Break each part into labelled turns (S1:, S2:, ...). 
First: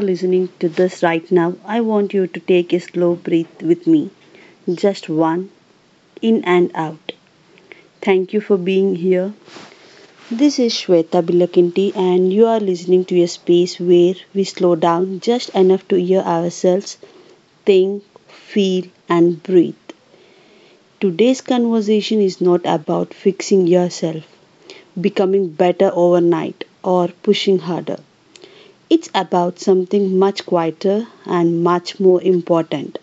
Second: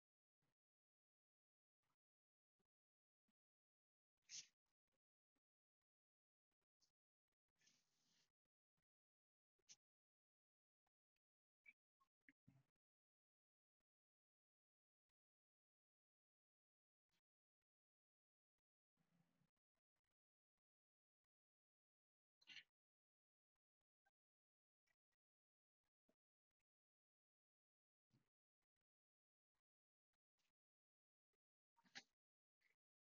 S1: listening to this right now, I want you to take a slow breath with me. Just one, in and out. Thank you for being here. This is Shweta Bilakinti, and you are listening to a space where we slow down just enough to hear ourselves think, feel, and breathe. Today's conversation is not about fixing yourself, becoming better overnight, or pushing harder. It's about something much quieter and much more important.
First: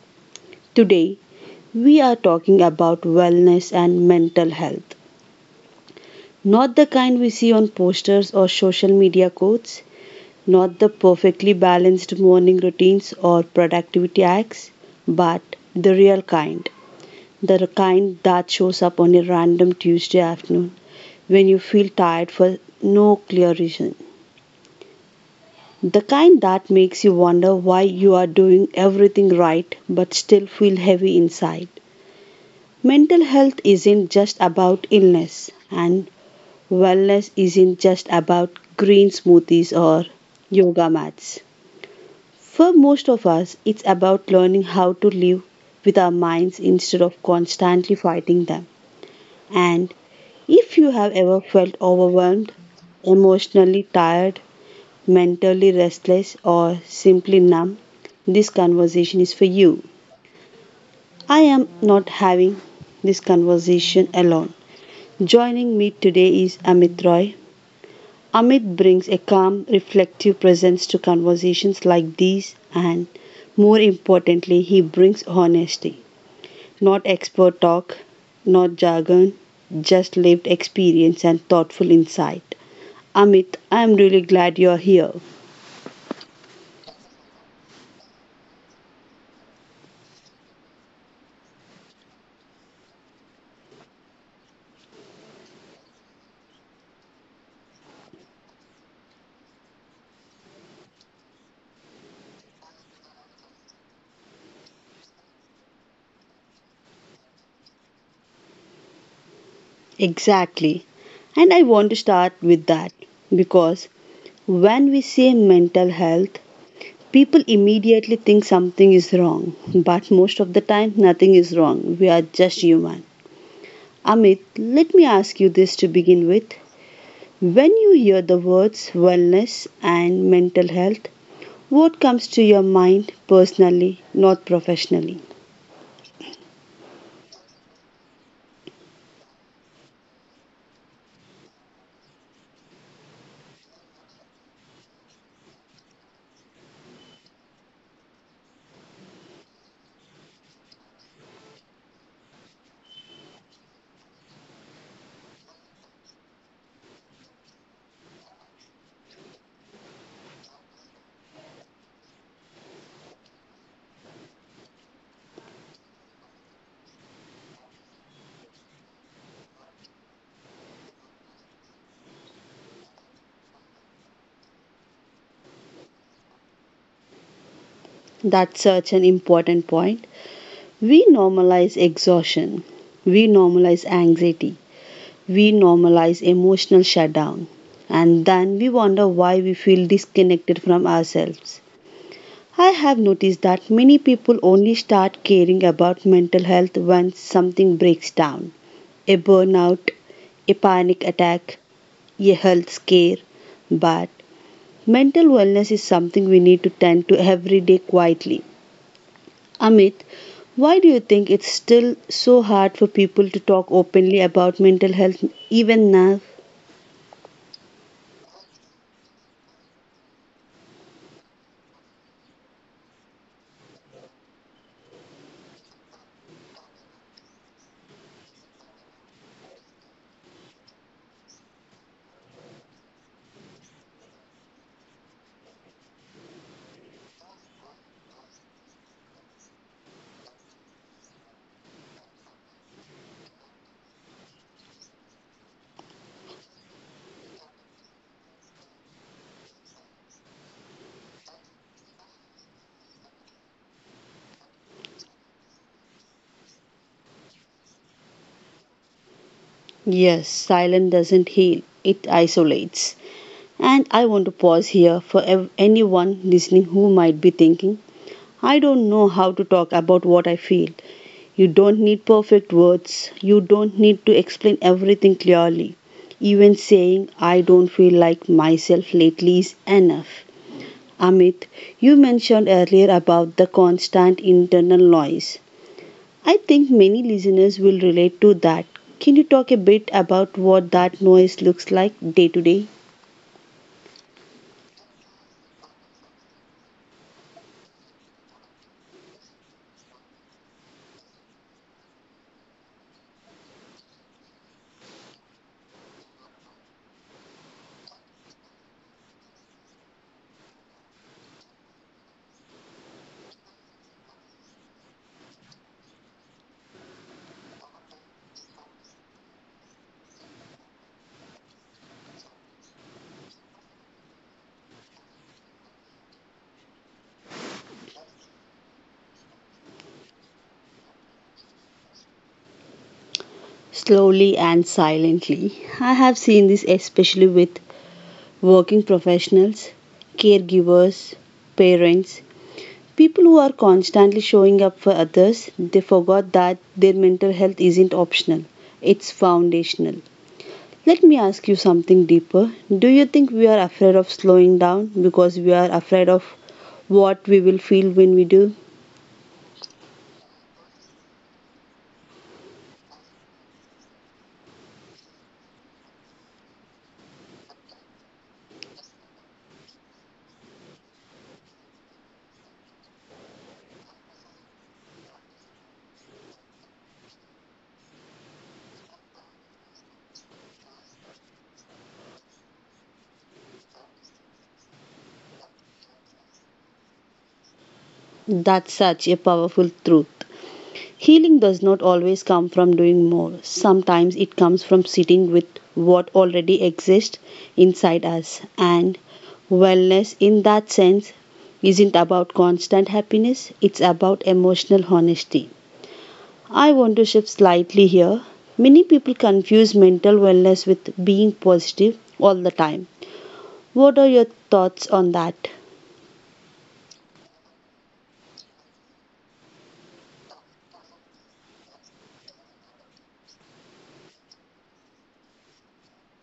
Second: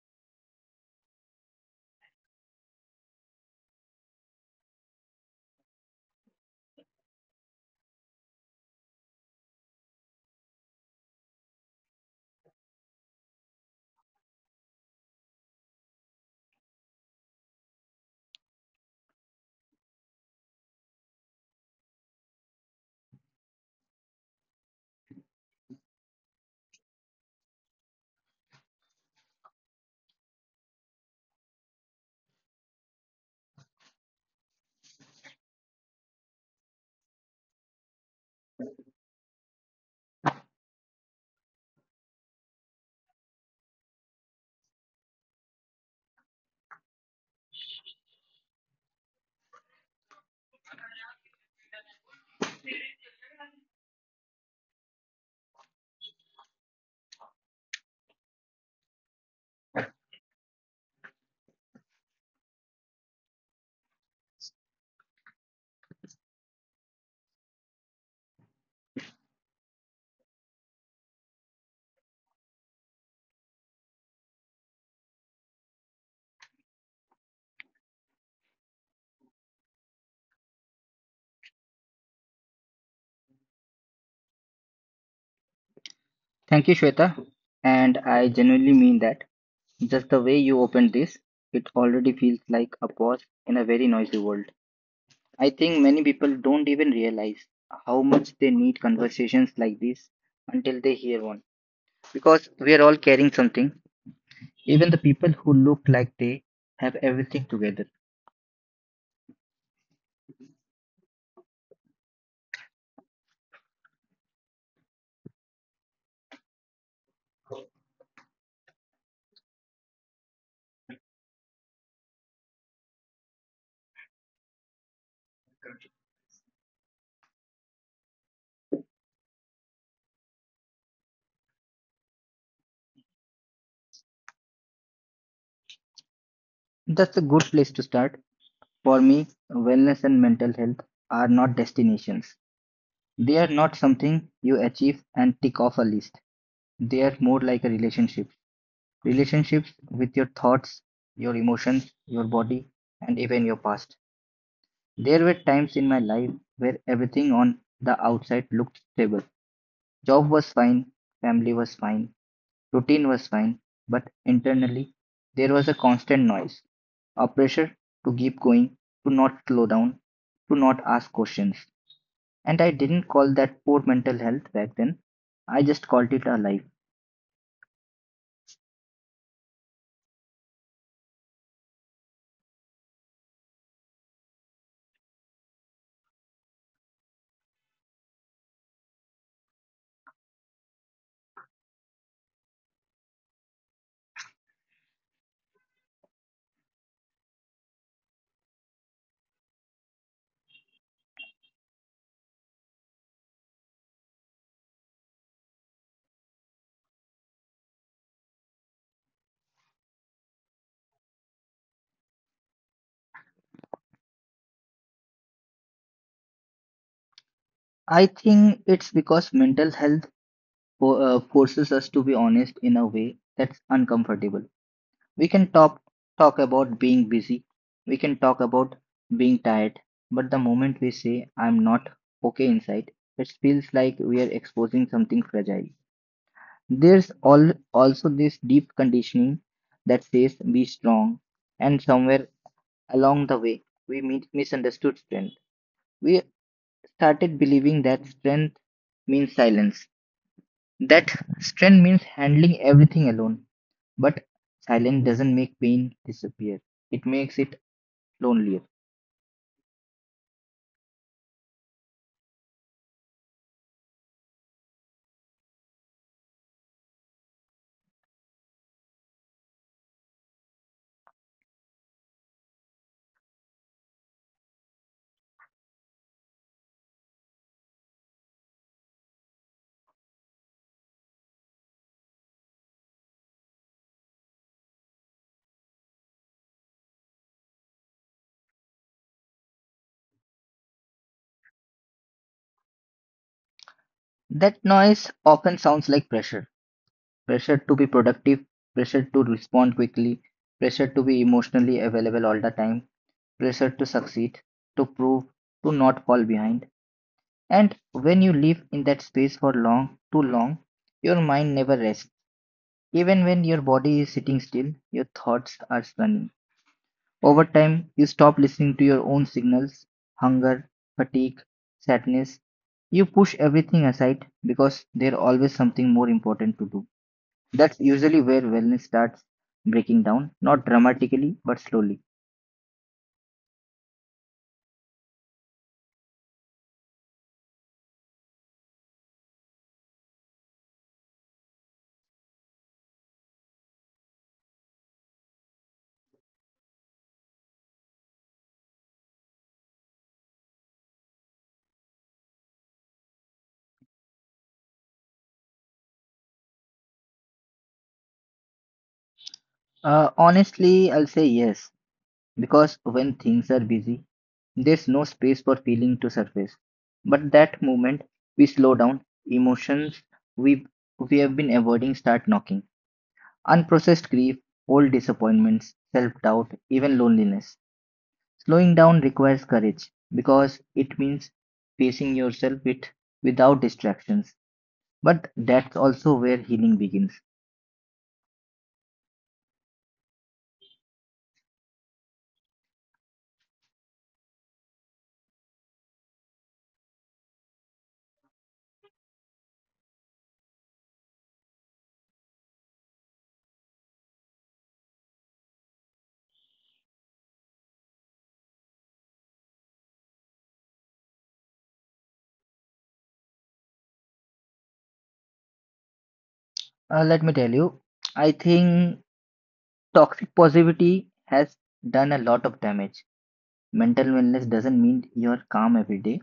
S1: Today, we are talking about wellness and mental health. Not the kind we see on posters or social media quotes, not the perfectly balanced morning routines or productivity hacks, but the real kind. The kind that shows up on a random Tuesday afternoon when you feel tired for no clear reason. The kind that makes you wonder why you are doing everything right but still feel heavy inside. Mental health isn't just about illness, and wellness isn't just about green smoothies or yoga mats. For most of us, it's about learning how to live with our minds instead of constantly fighting them. And if you have ever felt overwhelmed, emotionally tired, mentally restless, or simply numb, this conversation is for you. I am not having this conversation alone. Joining me today is Amit Roy. Amit brings a calm, reflective presence to conversations like these, and more importantly, he brings honesty. Not expert talk, not jargon, just lived experience and thoughtful insight. Amit, I am really glad you are here.
S2: Thank you, Shweta. And I genuinely mean that. Just the way you opened this, it already feels like a pause in a very noisy world. I think many people don't even realize how much they need conversations like this until they hear one. Because we are all carrying something, even the people who look like they have everything together.
S1: Exactly. And I want to start with that because when we say mental health, people immediately think something is wrong. But most of the time, nothing is wrong. We are just human. Amit, let me ask you this to begin with. When you hear the words wellness and mental health, what comes to your mind personally, not professionally?
S2: That's a good place to start. For me, wellness and mental health are not destinations, they are not something you achieve and tick off a list. They are more like a relationship relationships with your thoughts, your emotions, your body, and even your past. There were times in my life where everything on the outside looked stable. Job was fine, family was fine, routine was fine, but internally there was a constant noise, a pressure to keep going, to not slow down, to not ask questions. And I didn't call that poor mental health back then. I just called it a life.
S1: That's such an important point. We normalize exhaustion, we normalize anxiety, we normalize emotional shutdown and then we wonder why we feel disconnected from ourselves. I have noticed that many people only start caring about mental health when something breaks down: a burnout, a panic attack, a health scare. But mental wellness is something we need to tend to every day quietly. Amit, why do you think it's still so hard for people to talk openly about mental health even now?
S2: I think it's because mental health forces us to be honest in a way that's uncomfortable. We can talk about being busy. We can talk about being tired. But the moment we say I'm not okay inside, it feels like we are exposing something fragile. There's all also this deep conditioning that says be strong, and somewhere along the way we misunderstood strength. We started believing that strength means silence. That strength means handling everything alone. But silence doesn't make pain disappear, it makes it lonelier.
S1: Yes, silence doesn't heal, it isolates. And I want to pause here for anyone listening who might be thinking, I don't know how to talk about what I feel. You don't need perfect words, you don't need to explain everything clearly. Even saying, I don't feel like myself lately is enough. Amit, you mentioned earlier about the constant internal noise. I think many listeners will relate to that. Can you talk a bit about what that noise looks like day to day?
S2: That noise often sounds like pressure, to be productive, pressure to respond quickly, pressure to be emotionally available all the time, pressure to succeed, to prove, to not fall behind. And when you live in that space for long, too long, your mind never rests. Even when your body is sitting still, your thoughts are running. Over time, you stop listening to your own signals: hunger, fatigue, sadness. You push everything aside because there's always something more important to do. That's usually where wellness starts breaking down, not dramatically, but slowly.
S1: Slowly and silently. I have seen this especially with working professionals, caregivers, parents, people who are constantly showing up for others. They forgot that their mental health isn't optional, it's foundational. Let me ask you something deeper. Do you think we are afraid of slowing down because we are afraid of what we will feel when we do?
S2: Honestly, I'll say yes, because when things are busy, there's no space for feeling to surface. But that moment, we slow down, emotions we we have been avoiding start knocking. Unprocessed grief, old disappointments, self doubt, even loneliness. Slowing down requires courage because it means facing yourself without distractions. But that's also where healing begins.
S1: That's such a powerful truth. Healing does not always come from doing more. Sometimes it comes from sitting with what already exists inside us. And wellness, in that sense, isn't about constant happiness, it's about emotional honesty. I want to shift slightly here. Many people confuse mental wellness with being positive all the time. What are your thoughts on that?
S2: Let me tell you, I think toxic positivity has done a lot of damage. Mental wellness doesn't mean you're calm every day.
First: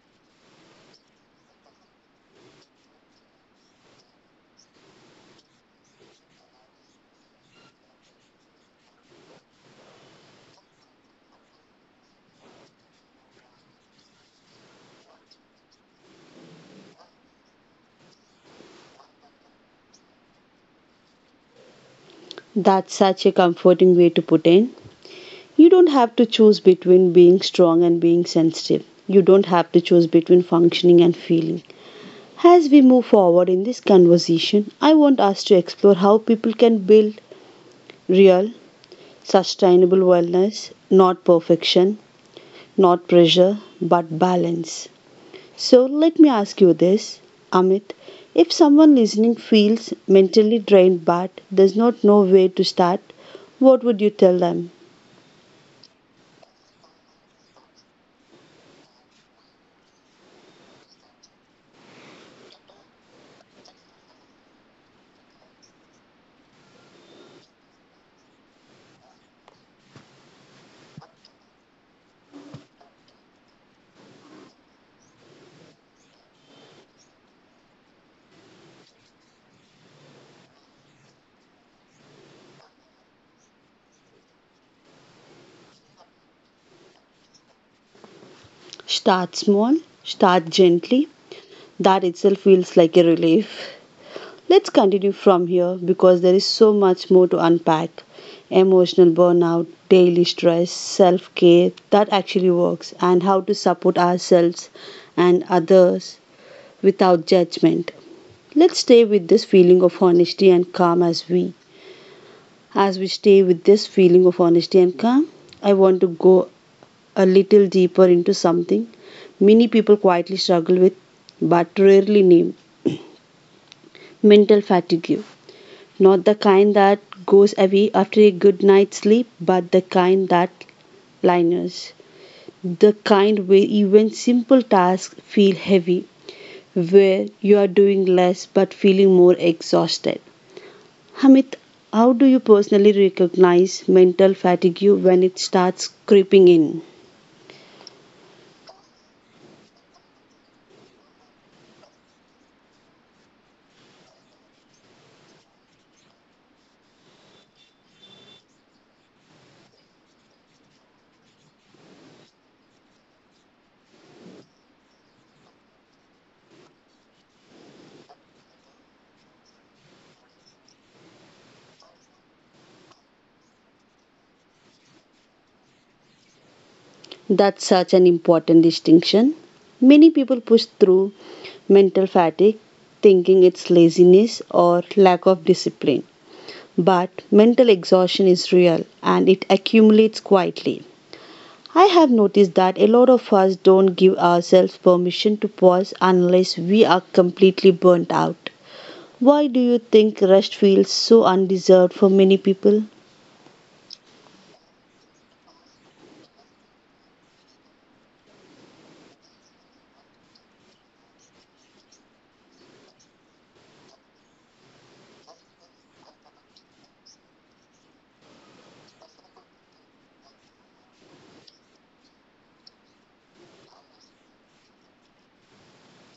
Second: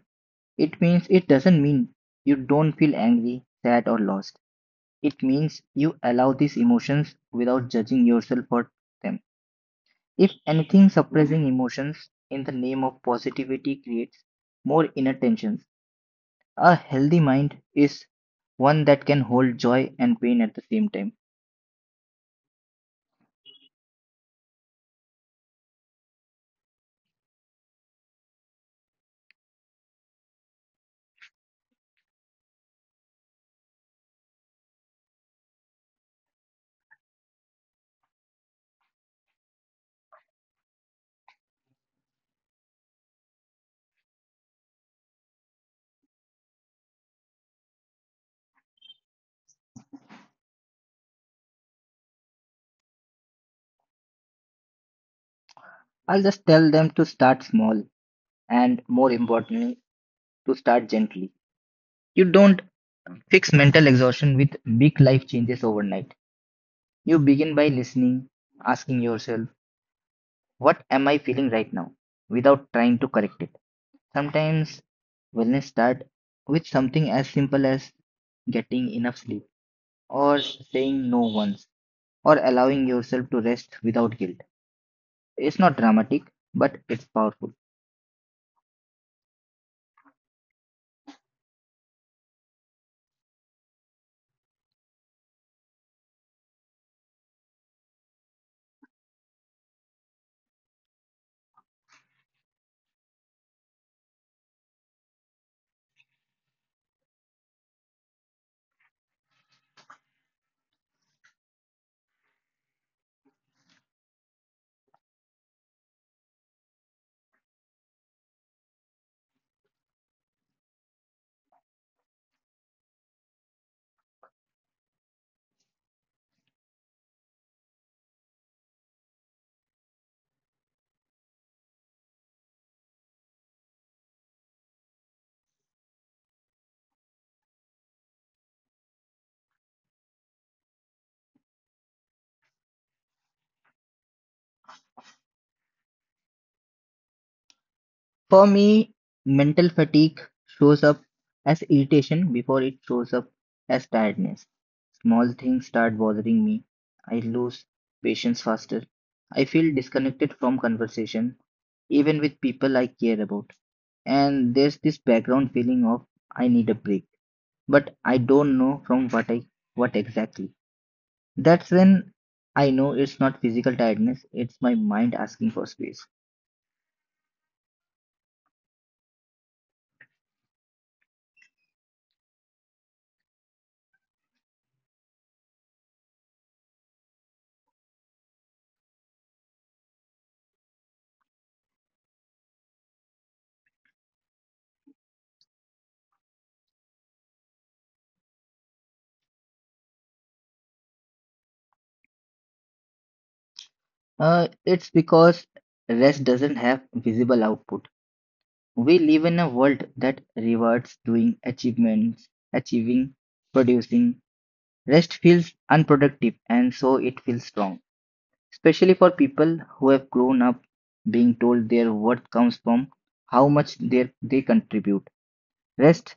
S2: It doesn't mean you don't feel angry, sad, or lost. It means you allow these emotions without judging yourself for them. If anything, suppressing emotions in the name of positivity creates more inner tensions. A healthy mind is one that can hold joy and pain at the same time.
S1: That's such a comforting way to put in. You don't have to choose between being strong and being sensitive. You don't have to choose between functioning and feeling. As we move forward in this conversation, I want us to explore how people can build real, sustainable wellness, not perfection, not pressure, but balance. So let me ask you this, Amit. If someone listening feels mentally drained but does not know where to start, what would you tell them?
S2: I'll just tell them to start small and, more importantly, to start gently. You don't fix mental exhaustion with big life changes overnight. You begin by listening, asking yourself, what am I feeling right now, without trying to correct it. Sometimes wellness starts with something as simple as getting enough sleep, or saying no once, or allowing yourself to rest without guilt. It's not dramatic, but it's powerful.
S1: Start small, start gently. That itself feels like a relief. Let's continue from here because there is so much more to unpack: emotional burnout, daily stress, self care that actually works, and how to support ourselves and others without judgment. Let's stay with this feeling of honesty and calm as we. As we stay with this feeling of honesty and calm, I want to go a little deeper into something many people quietly struggle with but rarely name: mental fatigue. Not the kind that goes away after a good night's sleep, but the kind that lingers. The kind where even simple tasks feel heavy, where you are doing less but feeling more exhausted. Hamid, how do you personally recognize mental fatigue when it starts creeping in?
S2: For me, mental fatigue shows up as irritation before it shows up as tiredness. Small things start bothering me. I lose patience faster. I feel disconnected from conversation, even with people I care about. And there's this background feeling of I need a break, but I don't know from what exactly. That's when I know it's not physical tiredness, it's my mind asking for space.
S1: That's such an important distinction. Many people push through mental fatigue thinking it's laziness or lack of discipline. But mental exhaustion is real and it accumulates quietly. I have noticed that a lot of us don't give ourselves permission to pause unless we are completely burnt out. Why do you think rest feels so undeserved for many people?
S2: It's because rest doesn't have visible output. We live in a world that rewards doing achievements, achieving, producing. Rest feels unproductive and so it feels wrong, especially for people who have grown up being told their worth comes from how much they contribute. Rest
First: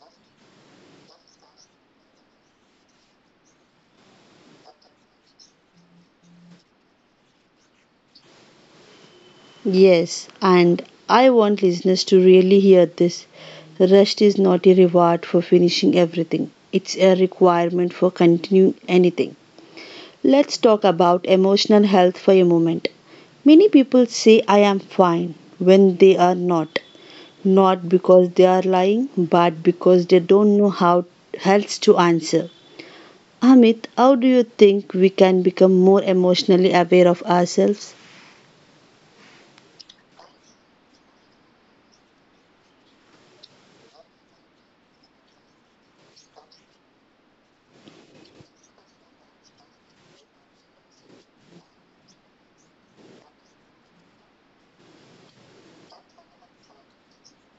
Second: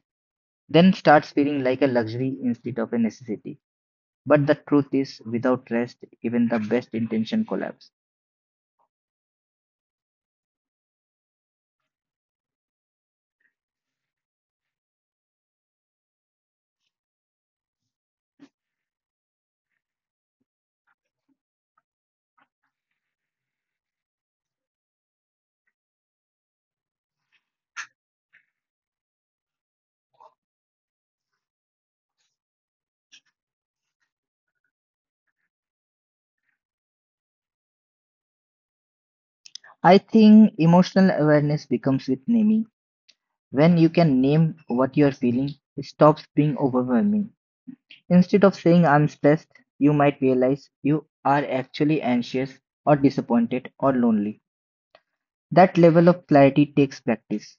S2: then starts feeling like a luxury instead of a necessity. But the truth is, without rest, even the best intention collapse.
S1: Yes, and I want listeners to really hear this. Rest is not a reward for finishing everything, it's a requirement for continuing anything. Let's talk about emotional health for a moment. Many people say, I am fine when they are not. Not because they are lying, but because they don't know how else to answer. Amit, how do you think we can become more emotionally aware of ourselves?
S2: I think emotional awareness becomes with naming. When you can name what you're feeling, it stops being overwhelming. Instead of saying I'm stressed, you might realize you are actually anxious or disappointed or lonely. That level of clarity takes practice.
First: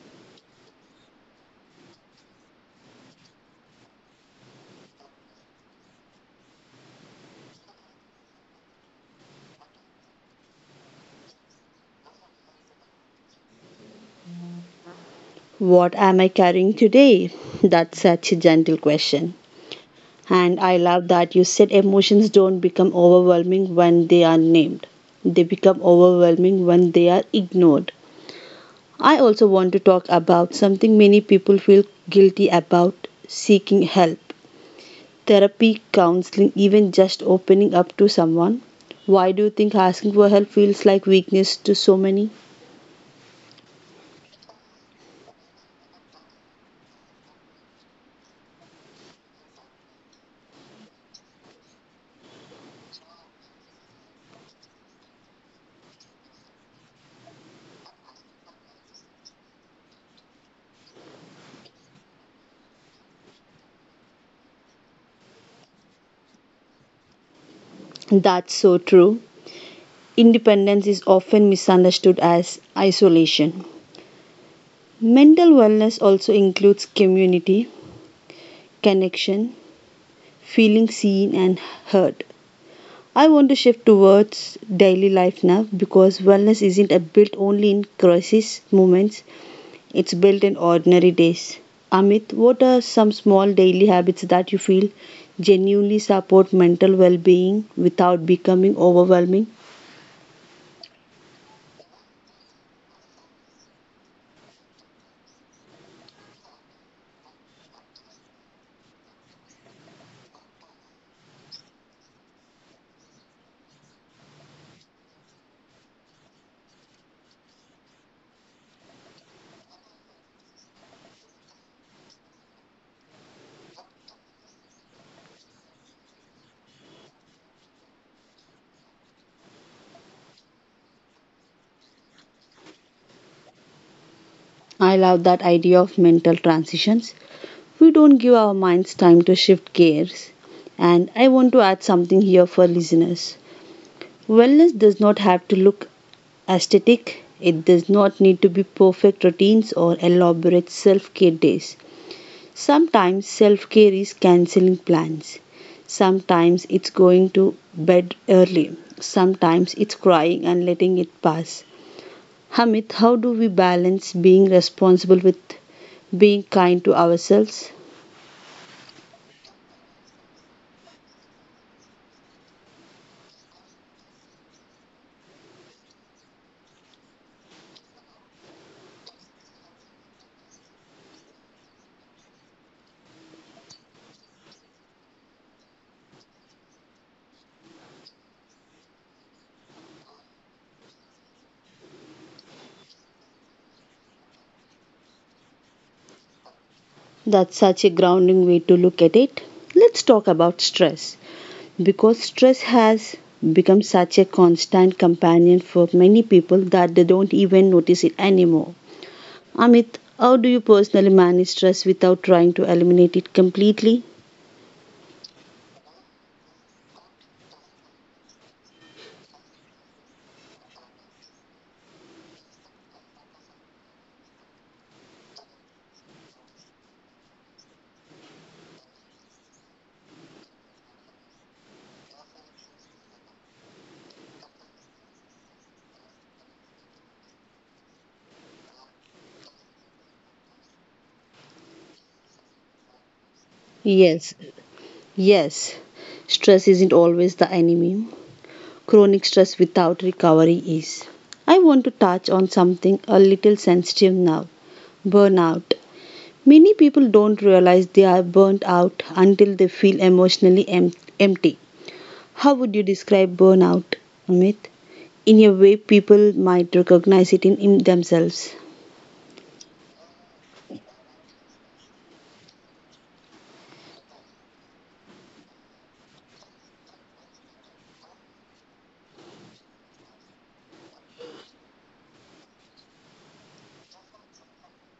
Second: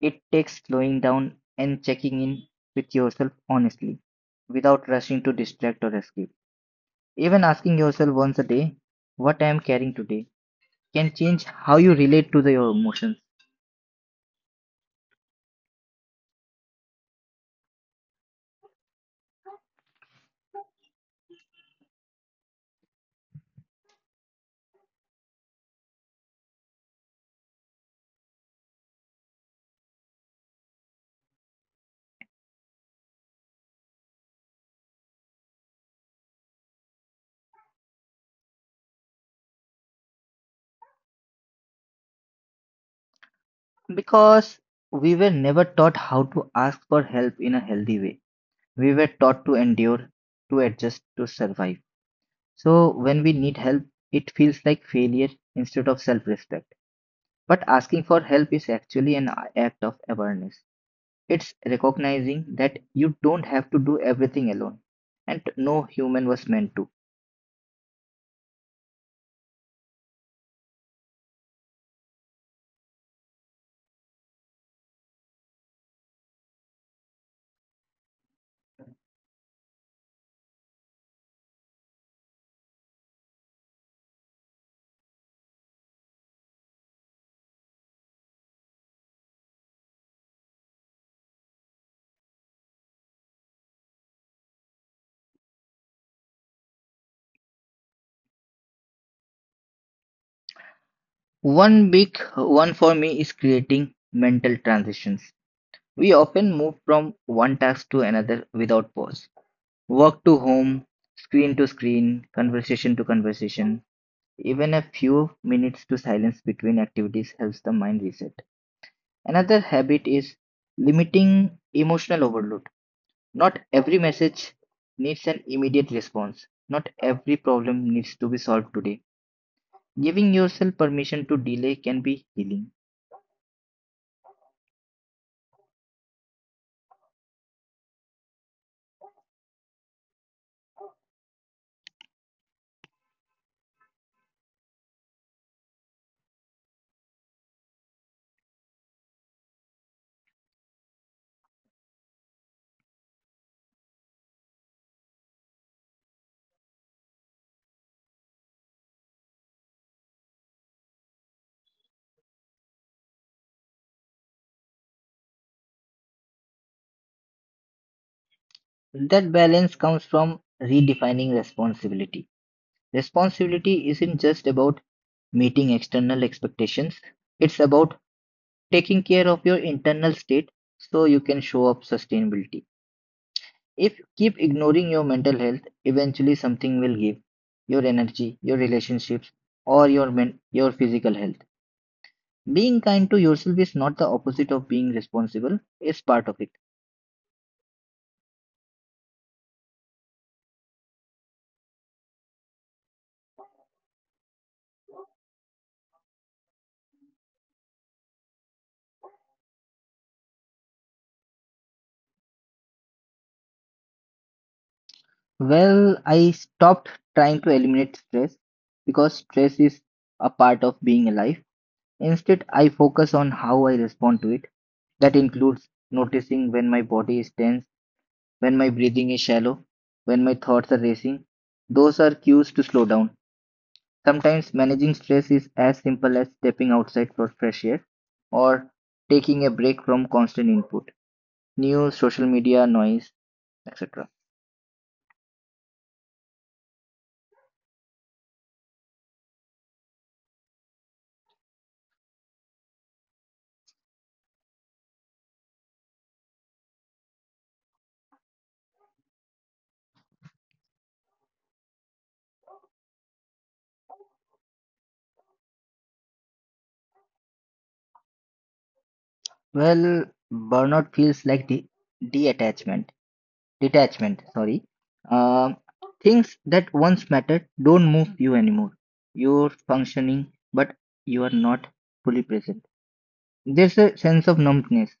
S2: It takes slowing down and checking in with yourself honestly, without rushing to distract or escape. Even asking yourself once a day, what I am carrying today, can change how you relate to your emotions.
S1: What am I carrying today? That's such a gentle question. And I love that you said emotions don't become overwhelming when they are named. They become overwhelming when they are ignored. I also want to talk about something many people feel guilty about: seeking help. Therapy, counseling, even just opening up to someone. Why do you think asking for help feels like weakness to so many?
S2: Because we were never taught how to ask for help in a healthy way. We were taught to endure, to adjust, to survive. So when we need help, it feels like failure instead of self respect. But asking for help is actually an act of awareness. It's recognizing that you don't have to do everything alone, and no human was meant to.
S1: That's so true. Independence is often misunderstood as isolation. Mental wellness also includes community, connection, feeling seen and heard. I want to shift towards daily life now because wellness isn't a built only in crisis moments, it's built in ordinary days. Amit, what are some small daily habits that you feel genuinely support mental well being without becoming overwhelming?
S2: One big one for me is creating mental transitions. We often move from one task to another without pause: work to home, screen to screen, conversation to conversation. Even a few minutes to silence between activities helps the mind reset. Another habit is limiting emotional overload. Not every message needs an immediate response. Not every problem needs to be solved today. Giving yourself permission to delay can be healing.
S1: I love that idea of mental transitions. We don't give our minds time to shift gears. And I want to add something here for listeners. Wellness does not have to look aesthetic, it does not need to be perfect routines or elaborate self care days. Sometimes self care is cancelling plans, sometimes it's going to bed early, sometimes it's crying and letting it pass. Hamid, how do we balance being responsible with being kind to ourselves?
S2: That balance comes from redefining responsibility. Responsibility isn't just about meeting external expectations, it's about taking care of your internal state so you can show up sustainability. If you keep ignoring your mental health, eventually something will give: your energy, your relationships, or your your physical health. Being kind to yourself is not the opposite of being responsible, it's part of it.
S1: That's such a grounding way to look at it. Let's talk about stress because stress has become such a constant companion for many people that they don't even notice it anymore. Amit, how do you personally manage stress without trying to eliminate it completely?
S2: Well, I stopped trying to eliminate stress because stress is a part of being alive. Instead, I focus on how I respond to it. That includes noticing when my body is tense, when my breathing is shallow, when my thoughts are racing. Those are cues to slow down. Sometimes managing stress is as simple as stepping outside for fresh air or taking a break from constant input, news, social media, noise, etc.
S1: Yes, yes, stress isn't always the enemy. Chronic stress without recovery is. I want to touch on something a little sensitive now: burnout. Many people don't realize they are burnt out until they feel emotionally empty. How would you describe burnout, Amit? In a way, people might recognize it in themselves.
S2: Well, burnout feels like detachment, detachment, sorry. Um, things that once mattered don't move you anymore. You're functioning, but you are not fully present. There's a sense of numbness.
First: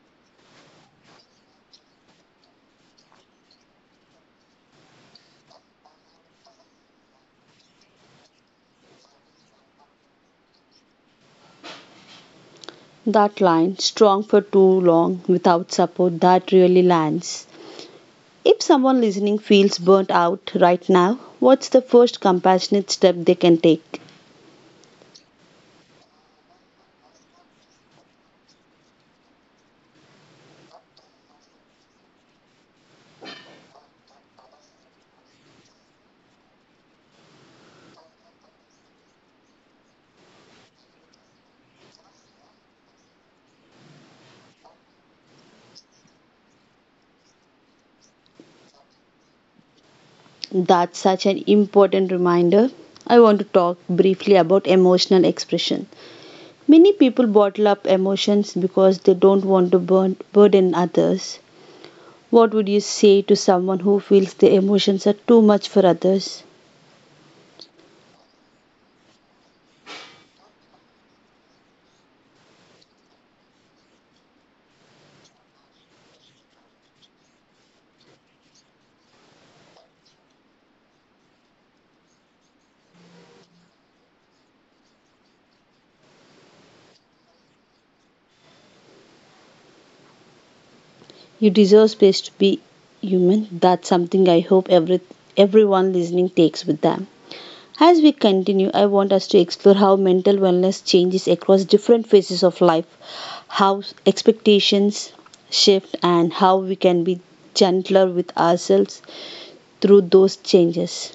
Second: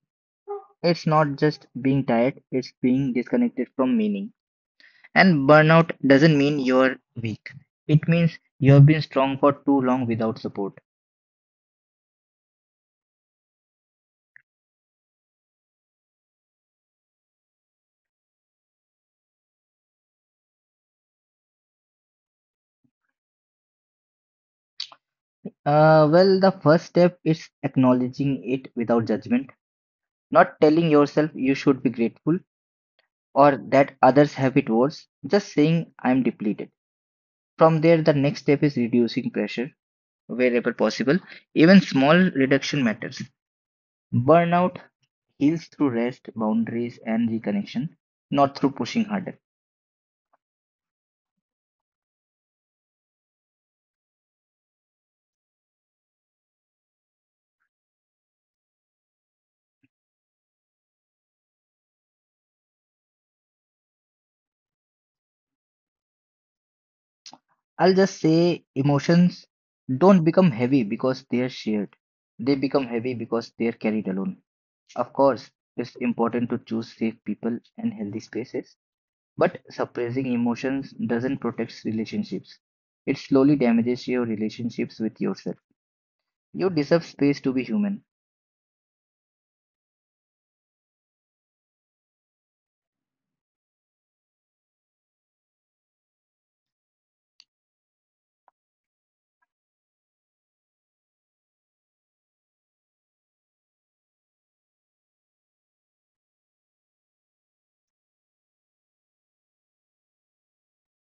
S2: It's not just being tired, it's being disconnected from meaning. And burnout doesn't mean you're weak. It means you've been strong for too long without support.
S1: That line, strong for too long without support, that really lands. If someone listening feels burnt out right now, what's the first compassionate step they can take?
S2: Well, the first step is acknowledging it without judgment, not telling yourself you should be grateful or that others have it worse, just saying I'm depleted. From there, the next step is reducing pressure wherever possible. Even small reduction matters. Burnout heals through rest, boundaries, and reconnection, not through pushing harder.
S1: That's such an important reminder. I want to talk briefly about emotional expression. Many people bottle up emotions because they don't want to burden others. What would you say to someone who feels their emotions are too much for others?
S2: I'll just say emotions don't become heavy because they're shared. They become heavy because they're carried alone. Of course, it's important to choose safe people and healthy spaces, but suppressing emotions doesn't protect relationships. It slowly damages your relationships with yourself. You deserve space to be human.
S1: You deserve space to be human. That's something I hope everyone listening takes with them. As we continue, I want us to explore how mental wellness changes across different phases of life, how expectations shift, and how we can be gentler with ourselves through those changes.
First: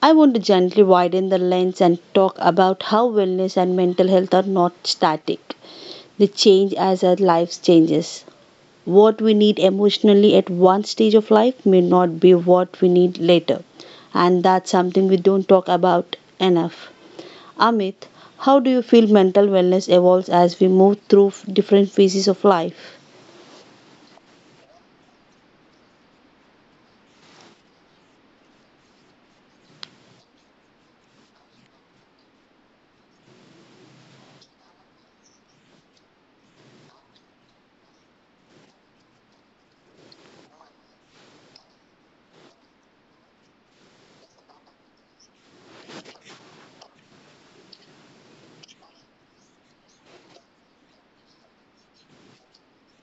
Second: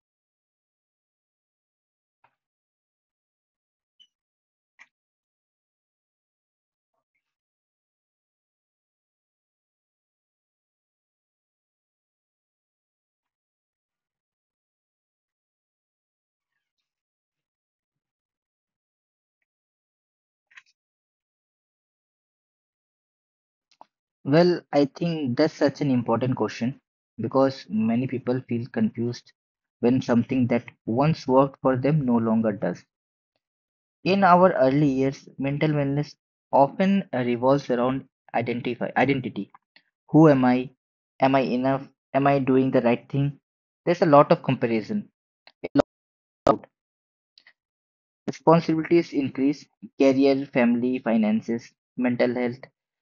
S1: I want to gently widen the lens and talk about how wellness and mental health are not static. They change as our lives changes. What we need emotionally at one stage of life may not be what we need later. And that's something we don't talk about enough. Amit, how do you feel mental wellness evolves as we move through different phases of life?
S2: Well, I think that's such an important question because many people feel confused when something that once worked for them no longer does. In our early years, mental wellness often revolves around identify identity. Who am I? Am I enough? Am I doing the right thing? There's a lot of comparison, a lot of doubt. Responsibilities increase, career, family, finances, mental health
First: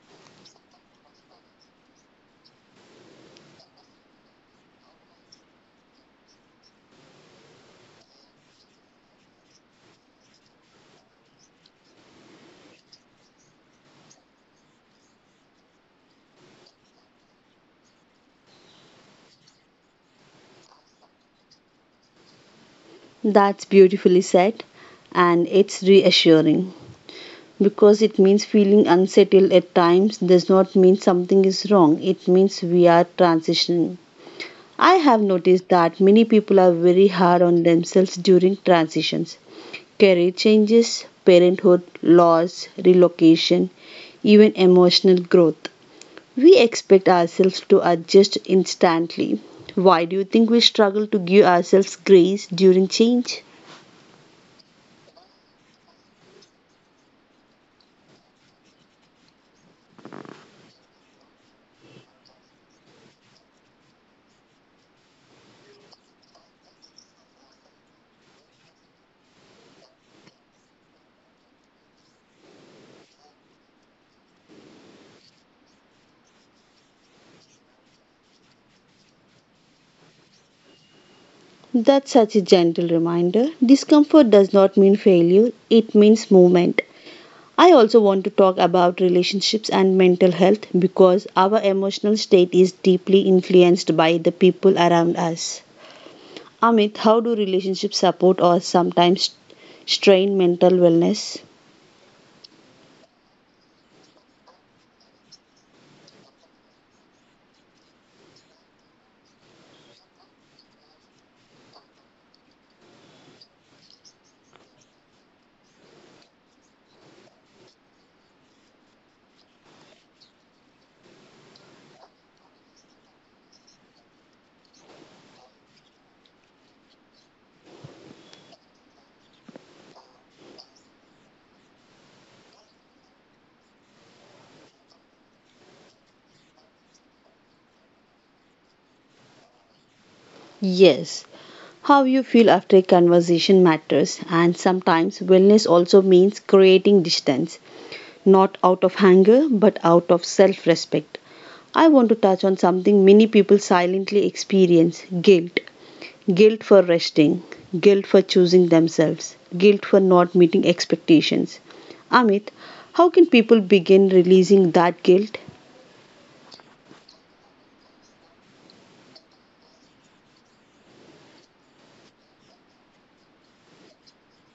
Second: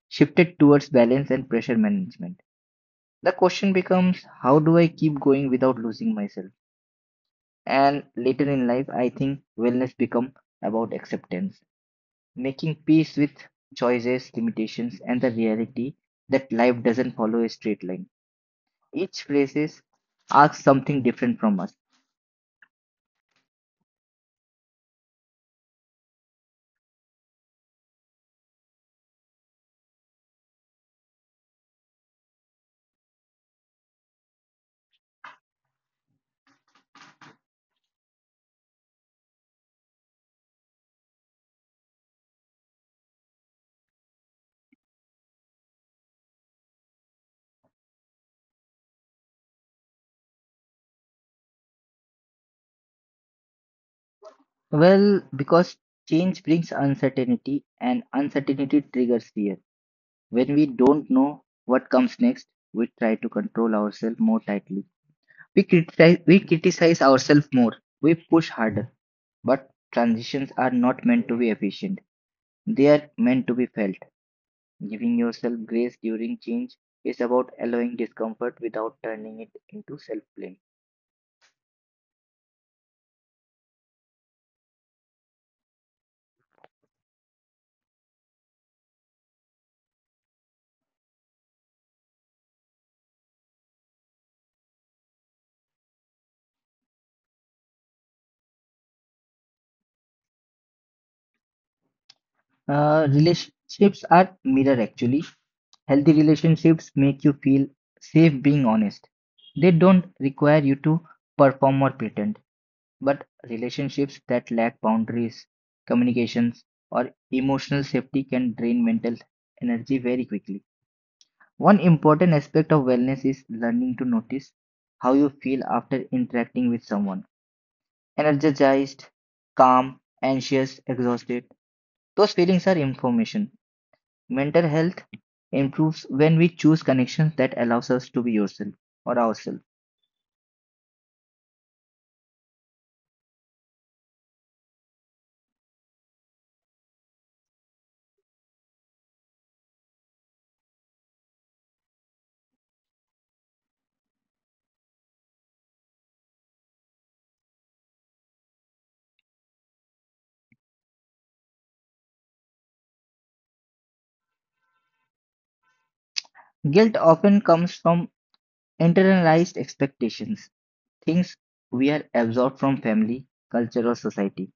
S2: shifted towards balance and pressure management. The question becomes how do I keep going without losing myself? And later in life, I think wellness become about acceptance, making peace with choices, limitations, and the reality that life doesn't follow a straight line. Each phrases asks something different from us.
S1: That's beautifully said, and it's reassuring because it means feeling unsettled at times does not mean something is wrong, it means we are transitioning. I have noticed that many people are very hard on themselves during transitions, career changes, parenthood, loss, relocation, even emotional growth. We expect ourselves to adjust instantly. Why do you think we struggle to give ourselves grace during change?
S2: Well, because change brings uncertainty, and uncertainty triggers fear. When we don't know what comes next, we try to control ourselves more tightly. We criticize ourselves more. We push harder. But transitions are not meant to be efficient. They are meant to be felt. Giving yourself grace during change is about allowing discomfort without turning it into self blame.
S1: That's such a gentle reminder. Discomfort does not mean failure, it means movement. I also want to talk about relationships and mental health because our emotional state is deeply influenced by the people around us. Amit, how do relationships support or sometimes strain mental wellness?
S2: Relationships are mirror actually. Healthy relationships make you feel safe being honest. They don't require you to perform or pretend. But relationships that lack boundaries, communications, or emotional safety can drain mental energy very quickly. One important aspect of wellness is learning to notice how you feel after interacting with someone. Energized, calm, anxious, exhausted. Those feelings are information. Mental health improves when we choose connections that allows us to be yourself or ourselves.
S1: Yes, how you feel after a conversation matters, and sometimes wellness also means creating distance, not out of anger but out of self respect. I want to touch on something many people silently experience: guilt. Guilt for resting, guilt for choosing themselves, guilt for not meeting expectations. Amit, how can people begin releasing that guilt,
S2: Guilt often comes from internalized expectations, things we are absorbed from family, culture, or society.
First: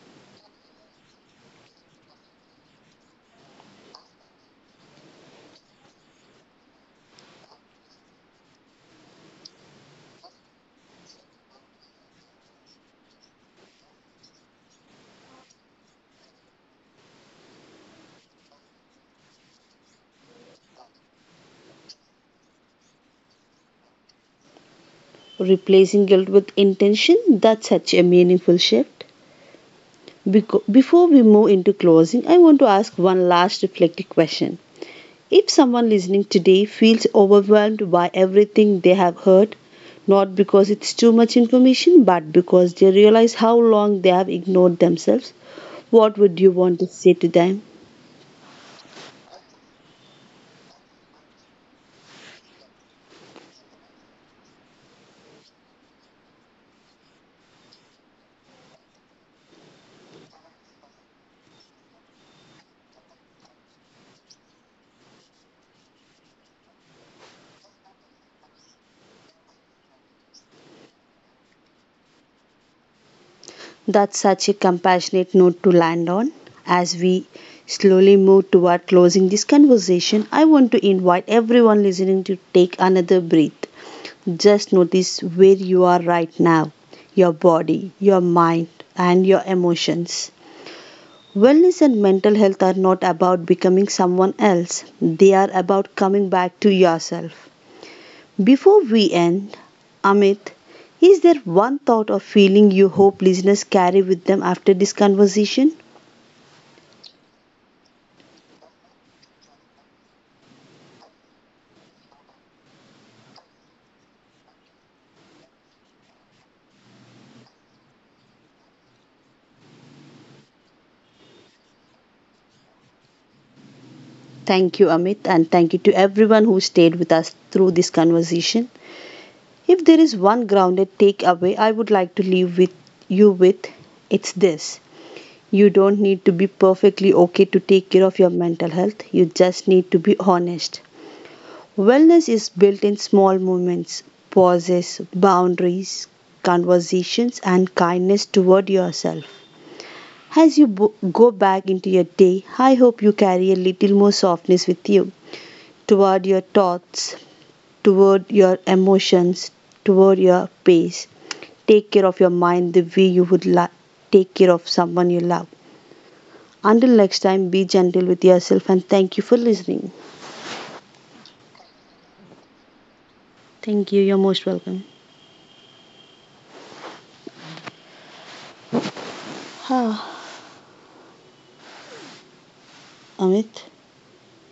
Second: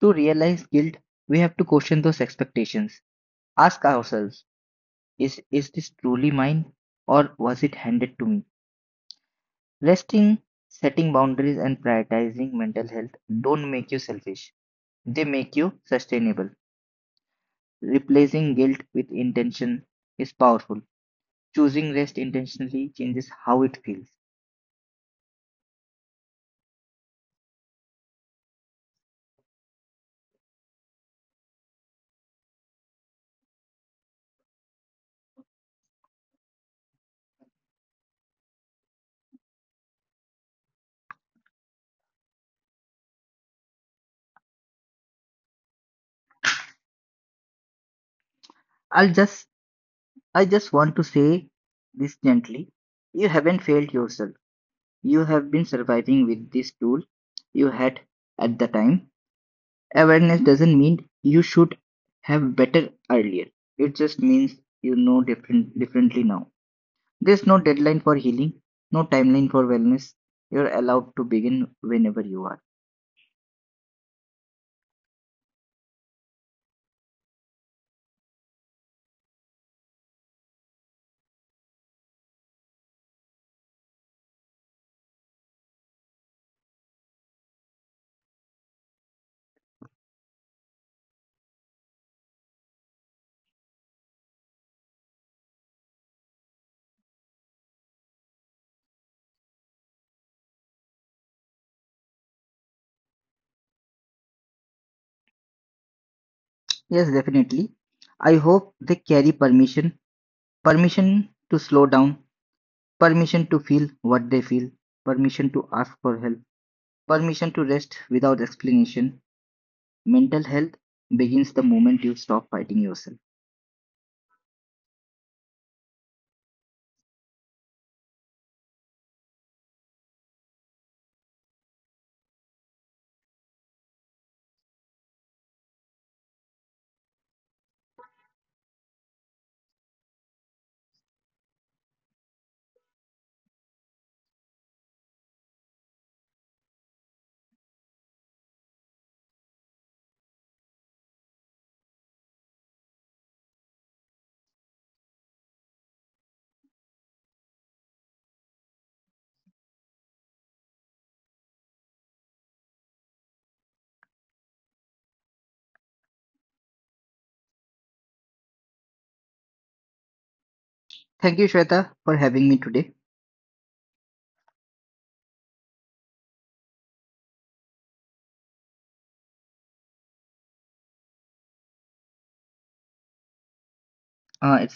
S2: To realize guilt, we have to question those expectations. Ask ourselves is this truly mine or was it handed to me? Resting, setting boundaries, and prioritizing mental health don't make you selfish, they make you sustainable. Replacing guilt with intention is powerful. Choosing rest intentionally changes how it feels.
S1: replacing guilt with intention? That's such a meaningful shift. Before we move into closing, I want to ask one last reflective question. If someone listening today feels overwhelmed by everything they have heard, not because it's too much information, but because they realize how long they have ignored themselves, what would you want to say to them?
S2: I'll just I just want to say this gently. You haven't failed yourself. You have been surviving with this tool you had at the time. Awareness doesn't mean you should have better earlier. It just means you know differently now. There's no deadline for healing, no timeline for wellness. You're allowed to begin whenever you are.
S1: That's such a compassionate note to land on. As we slowly move toward closing this conversation, I want to invite everyone listening to take another breath. Just notice where you are right now: your body, your mind, and your emotions. Wellness and mental health are not about becoming someone else, they are about coming back to yourself. Before we end, Amit, is there one thought or feeling you hope listeners carry with them after this conversation?
S2: Yes, definitely. I hope they carry permission. Permission to slow down, permission to feel what they feel, permission to ask for help, permission to rest without explanation. Mental health begins the moment you stop fighting yourself.
S1: Thank you, Amit, and thank you to everyone who stayed with us through this conversation. If there is one grounded takeaway I would like to leave with you with, it's this. You don't need to be perfectly okay to take care of your mental health. You just need to be honest. Wellness is built in small moments, pauses, boundaries, conversations, and kindness toward yourself. As you go back into your day, I hope you carry a little more softness with you toward your thoughts, toward your emotions, toward your pace. Take care of your mind the way you would like. Take care of someone you love. Until next time, be gentle with yourself and thank you for listening.
S2: Thank you, Shweta, for having me today.
S1: Thank you. You're most welcome. Amit.
S2: It's